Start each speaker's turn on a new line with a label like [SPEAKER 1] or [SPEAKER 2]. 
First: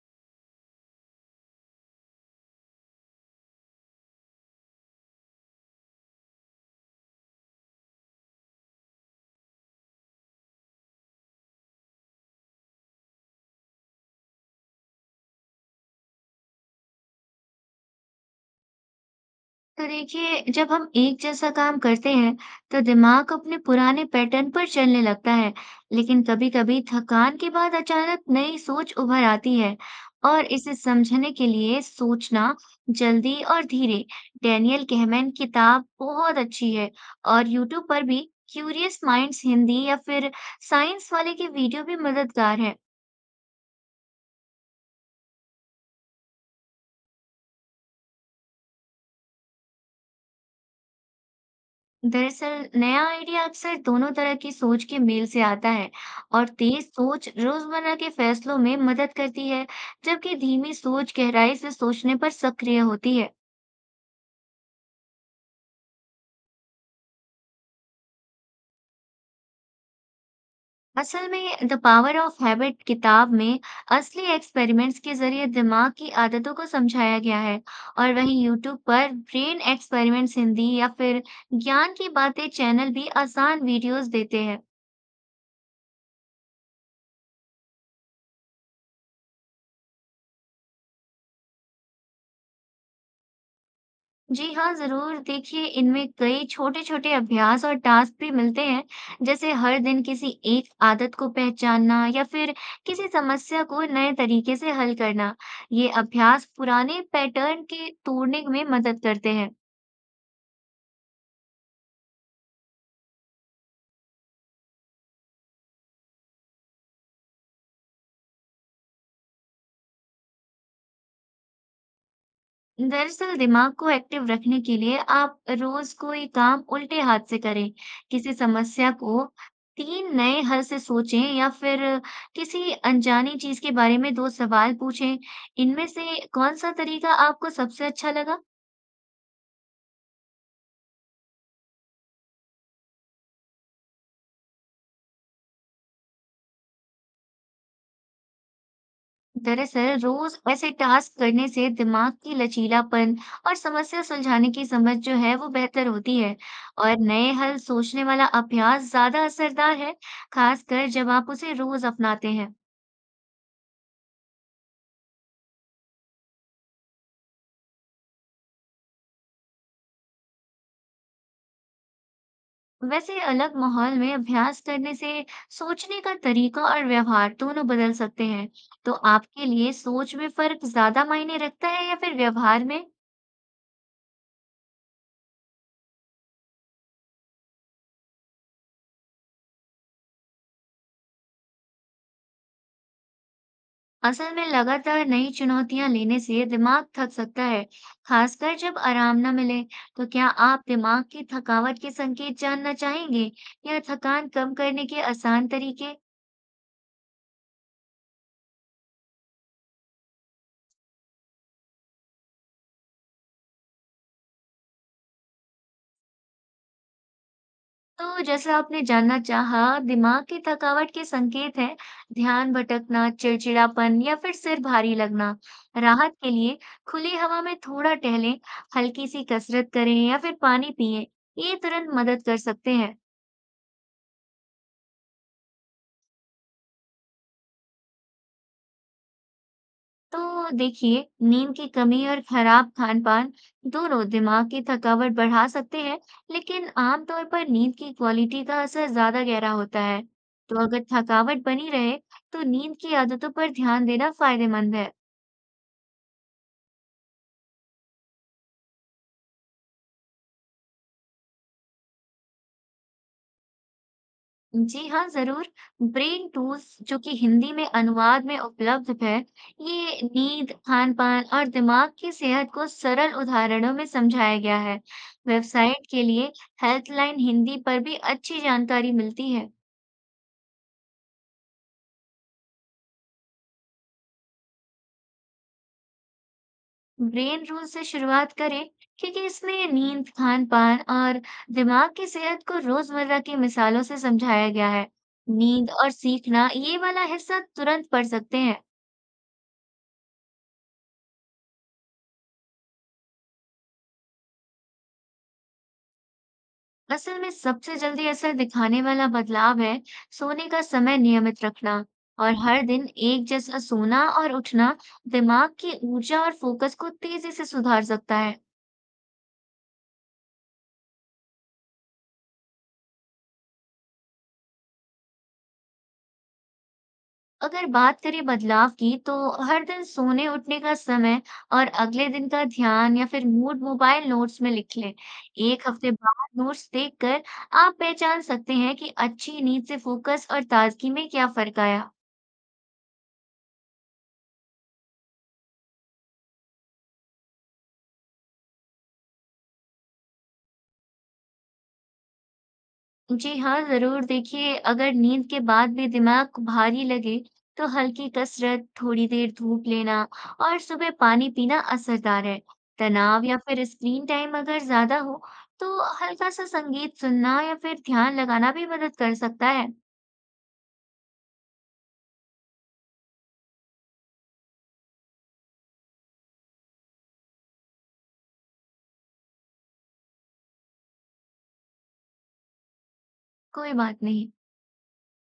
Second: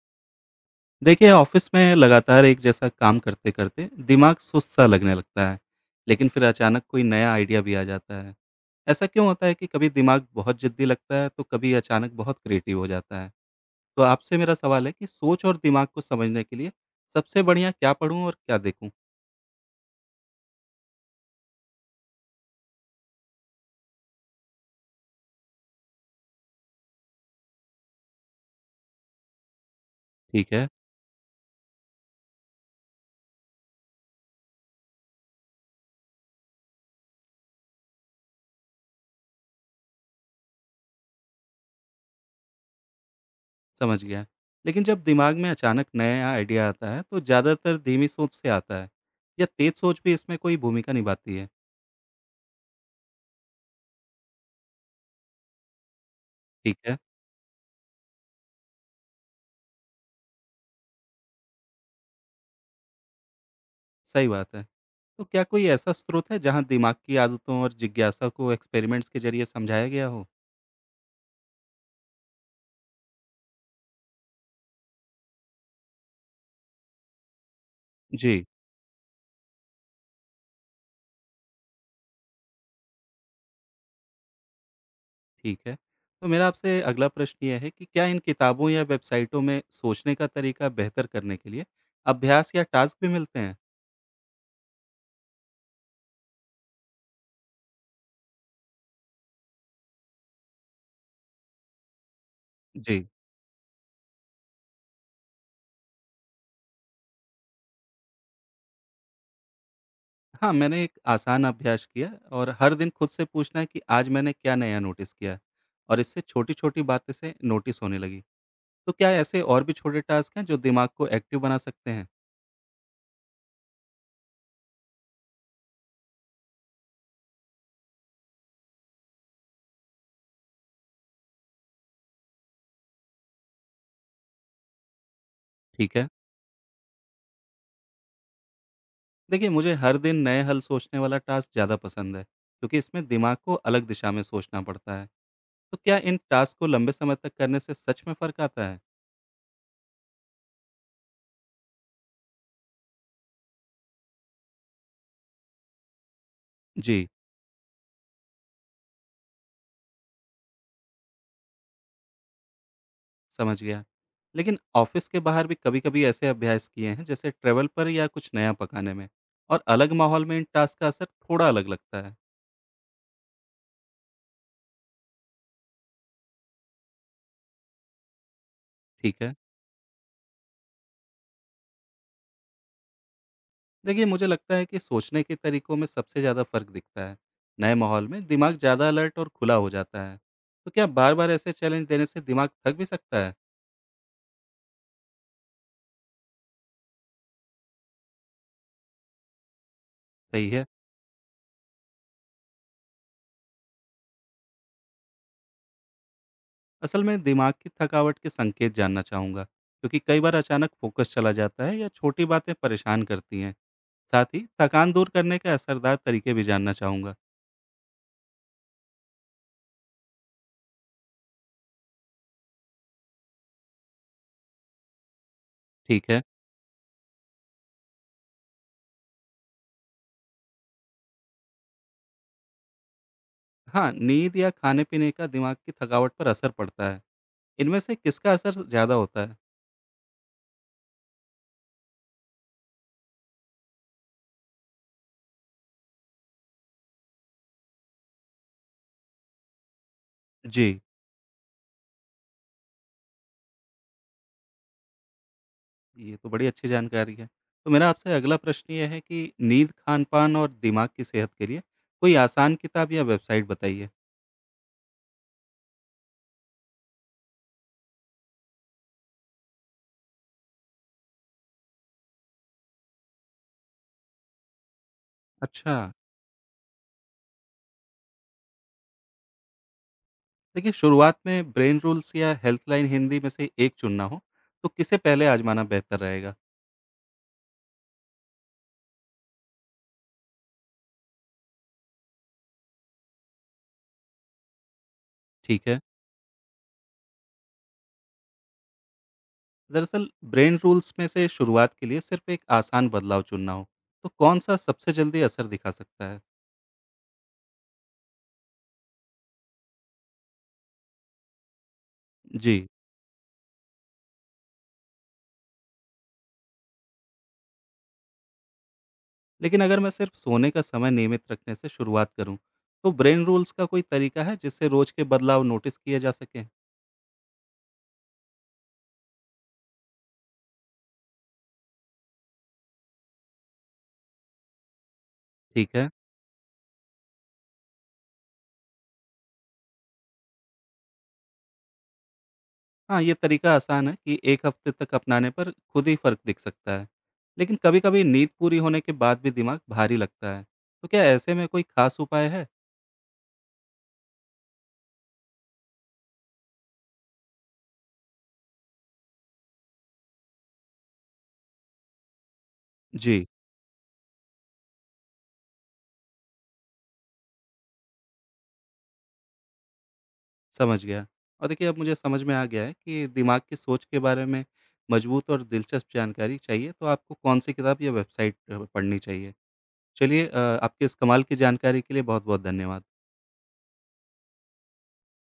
[SPEAKER 1] देखिए, ऑफिस में लगातार एक जैसा काम करते करते दिमाग सुस्त सा लगने लगता है। लेकिन फिर अचानक कोई नया आइडिया भी आ जाता है। ऐसा क्यों होता है कि कभी दिमाग बहुत जिद्दी लगता है तो कभी अचानक बहुत क्रिएटिव हो जाता है? तो आपसे मेरा सवाल है कि सोच और दिमाग को समझने के लिए सबसे बढ़िया क्या पढूं और क्या देखूं?
[SPEAKER 2] तो देखिए, जब हम एक जैसा काम करते हैं तो दिमाग अपने पुराने पैटर्न पर चलने लगता है। लेकिन कभी-कभी थकान के बाद अचानक नई सोच उभर आती है। और
[SPEAKER 1] ठीक है,
[SPEAKER 2] इसे समझने के लिए सोचना जल्दी और धीरे, डैनियल कहमेन किताब बहुत अच्छी है। और यूट्यूब पर भी क्यूरियस माइंड्स हिंदी या फिर साइंस वाले के वीडियो भी मददगार है।
[SPEAKER 1] समझ गया। लेकिन जब दिमाग में अचानक नया आइडिया आता है तो ज़्यादातर धीमी सोच से आता है या तेज सोच भी इसमें कोई भूमिका निभाती है?
[SPEAKER 2] दरअसल नया आइडिया अक्सर दोनों तरह की सोच के मेल से आता है। और
[SPEAKER 1] ठीक
[SPEAKER 2] तेज
[SPEAKER 1] है।
[SPEAKER 2] सोच रोजमर्रा के फैसलों में मदद करती है, जबकि धीमी सोच गहराई से सोचने पर सक्रिय होती है।
[SPEAKER 1] सही बात है। तो क्या कोई ऐसा स्रोत है जहाँ दिमाग की आदतों और जिज्ञासा को एक्सपेरिमेंट्स के ज़रिए समझाया गया हो?
[SPEAKER 2] असल में द पावर ऑफ हैबिट किताब में असली एक्सपेरिमेंट्स के जरिए दिमाग की आदतों को समझाया गया है। और वहीं
[SPEAKER 1] जी,
[SPEAKER 2] यूट्यूब पर ब्रेन एक्सपेरिमेंट्स हिंदी या फिर ज्ञान की बातें चैनल भी आसान वीडियोस देते हैं।
[SPEAKER 1] ठीक है। तो मेरा आपसे अगला प्रश्न ये है कि क्या इन किताबों या वेबसाइटों में सोचने का तरीका बेहतर करने के लिए अभ्यास या टास्क भी मिलते हैं?
[SPEAKER 2] जी हाँ, ज़रूर। देखिए, इनमें कई छोटे-छोटे अभ्यास और टास्क भी मिलते हैं, जैसे हर दिन किसी एक आदत को पहचानना या फिर
[SPEAKER 1] जी।
[SPEAKER 2] किसी समस्या को नए तरीके से हल करना। ये अभ्यास पुराने पैटर्न के तोड़ने में मदद करते हैं।
[SPEAKER 1] हाँ, मैंने एक आसान अभ्यास किया और हर दिन खुद से पूछना है कि आज मैंने क्या नया नोटिस किया, और इससे छोटी-छोटी बातें से नोटिस होने लगी। तो क्या ऐसे और भी छोटे टास्क हैं जो दिमाग को एक्टिव बना सकते हैं?
[SPEAKER 2] दरअसल दिमाग को एक्टिव रखने के लिए आप रोज कोई काम उल्टे हाथ से करें। किसी समस्या को 3 नए हल से सोचें या फिर किसी अनजानी चीज के बारे में 2 सवाल पूछें। इनमें
[SPEAKER 1] ठीक है।
[SPEAKER 2] से कौन-सा तरीका आपको सबसे अच्छा लगा?
[SPEAKER 1] देखिए, मुझे हर दिन नए हल सोचने वाला टास्क ज़्यादा पसंद है क्योंकि इसमें दिमाग को अलग दिशा में सोचना पड़ता है। तो क्या इन टास्क को लंबे समय तक करने से सच में फ़र्क आता है?
[SPEAKER 2] दरअसल रोज ऐसे टास्क करने से दिमाग की लचीलापन और समस्या सुलझाने की समझ जो है वो बेहतर होती है। और
[SPEAKER 1] जी,
[SPEAKER 2] नए हल सोचने वाला अभ्यास ज्यादा असरदार है, खासकर जब आप उसे रोज अपनाते हैं।
[SPEAKER 1] समझ गया। लेकिन ऑफिस के बाहर भी कभी कभी ऐसे अभ्यास किए हैं, जैसे ट्रेवल पर या कुछ नया पकाने में, और अलग माहौल में इन टास्क का असर थोड़ा अलग लगता है।
[SPEAKER 2] वैसे अलग माहौल में अभ्यास करने से सोचने का तरीका और व्यवहार दोनों बदल सकते हैं। तो
[SPEAKER 1] ठीक है।
[SPEAKER 2] आपके लिए सोच में फर्क ज्यादा मायने रखता है या फिर व्यवहार में?
[SPEAKER 1] देखिए, मुझे लगता है कि सोचने के तरीकों में सबसे ज़्यादा फ़र्क दिखता है। नए माहौल में दिमाग ज़्यादा अलर्ट और खुला हो जाता है। तो क्या बार बार ऐसे चैलेंज देने से दिमाग थक भी सकता है?
[SPEAKER 2] असल में लगातार नई चुनौतियां लेने से दिमाग थक सकता है, खासकर जब आराम ना मिले। तो क्या
[SPEAKER 1] सही
[SPEAKER 2] आप
[SPEAKER 1] है।
[SPEAKER 2] दिमाग की थकावट के संकेत जानना चाहेंगे या थकान कम करने के आसान तरीके?
[SPEAKER 1] असल में दिमाग की थकावट के संकेत जानना चाहूंगा क्योंकि कई बार अचानक फोकस चला जाता है या छोटी बातें परेशान करती हैं। साथ ही थकान दूर करने के असरदार तरीके भी जानना चाहूंगा।
[SPEAKER 2] तो जैसा आपने जानना चाहा, दिमाग की थकावट के संकेत हैं ध्यान भटकना, चिड़चिड़ापन या फिर सिर भारी लगना।
[SPEAKER 1] ठीक
[SPEAKER 2] राहत
[SPEAKER 1] है।
[SPEAKER 2] के लिए खुली हवा में थोड़ा टहलें, हल्की सी कसरत करें या फिर पानी पिएं। ये तुरंत मदद कर सकते हैं।
[SPEAKER 1] हाँ, नींद या खाने पीने का दिमाग की थकावट पर असर पड़ता है? इनमें से किसका असर ज़्यादा होता है?
[SPEAKER 2] तो देखिए, नींद की कमी और खराब खान पान दोनों दिमाग की थकावट बढ़ा सकते हैं। लेकिन आमतौर पर नींद की क्वालिटी का असर ज्यादा गहरा होता है। तो
[SPEAKER 1] जी।
[SPEAKER 2] अगर थकावट बनी रहे तो नींद की आदतों पर ध्यान देना फायदेमंद है।
[SPEAKER 1] ये तो बड़ी अच्छी जानकारी है। तो मेरा आपसे अगला प्रश्न यह है कि नींद, खान पान और दिमाग की सेहत के लिए कोई आसान किताब या वेबसाइट बताइए।
[SPEAKER 2] जी हाँ, ज़रूर। ब्रेन टूल्स जो कि हिंदी में अनुवाद में उपलब्ध है, ये नींद, खान-पान और दिमाग की सेहत को सरल उदाहरणों में समझाया गया है।
[SPEAKER 1] अच्छा।
[SPEAKER 2] वेबसाइट के लिए हेल्पलाइन हिंदी पर भी अच्छी जानकारी मिलती है।
[SPEAKER 1] देखिए, शुरुआत में ब्रेन रूल्स या हेल्पलाइन हिंदी में से एक चुनना हो, तो किसे पहले आज़माना बेहतर रहेगा?
[SPEAKER 2] ब्रेन रूल से शुरुआत करें क्योंकि इसमें नींद, खान-पान और दिमाग की सेहत को रोज़मर्रा की मिसालों से समझाया गया है।
[SPEAKER 1] ठीक
[SPEAKER 2] नींद
[SPEAKER 1] है।
[SPEAKER 2] और सीखना, ये वाला हिस्सा तुरंत पढ़ सकते हैं।
[SPEAKER 1] दरअसल ब्रेन रूल्स में से शुरुआत के लिए सिर्फ एक आसान बदलाव चुनना हो, तो कौन-सा सबसे जल्दी असर दिखा सकता है?
[SPEAKER 2] असल में सबसे जल्दी असर दिखाने वाला बदलाव है सोने का समय नियमित रखना। और हर
[SPEAKER 1] जी,
[SPEAKER 2] दिन एक जैसा सोना और उठना दिमाग की ऊर्जा और फोकस को तेजी से सुधार सकता है।
[SPEAKER 1] लेकिन अगर मैं सिर्फ सोने का समय नियमित रखने से शुरुआत करूं, तो ब्रेन रूल्स का कोई तरीका है जिससे रोज के बदलाव नोटिस किए जा सकें?
[SPEAKER 2] अगर बात करें बदलाव की, तो हर दिन सोने उठने का समय और अगले दिन का ध्यान या फिर मूड मोबाइल नोट्स में लिख लें। एक
[SPEAKER 1] ठीक है।
[SPEAKER 2] हफ्ते बाद नोट्स देखकर आप पहचान सकते हैं कि अच्छी नींद से फोकस और ताजगी में क्या फर्क आया।
[SPEAKER 1] हाँ, ये तरीका आसान है कि एक हफ्ते तक अपनाने पर खुद ही फर्क दिख सकता है। लेकिन कभी-कभी नींद पूरी होने के बाद भी दिमाग भारी लगता है। तो क्या ऐसे में कोई खास उपाय है?
[SPEAKER 2] जी हाँ, ज़रूर। देखिए, अगर नींद के बाद भी दिमाग को भारी लगे तो हल्की कसरत, थोड़ी देर धूप लेना और सुबह पानी पीना असरदार है।
[SPEAKER 1] जी,
[SPEAKER 2] तनाव या फिर स्क्रीन टाइम अगर ज़्यादा हो तो हल्का सा संगीत सुनना या फिर ध्यान लगाना भी मदद कर सकता है।
[SPEAKER 1] समझ गया। और देखिए, अब मुझे समझ में आ गया है कि दिमाग की सोच के बारे में मजबूत और दिलचस्प जानकारी चाहिए तो आपको कौन सी किताब या वेबसाइट पढ़नी चाहिए। चलिए, आपके इस कमाल की जानकारी के लिए बहुत-बहुत धन्यवाद।
[SPEAKER 2] कोई बात नहीं।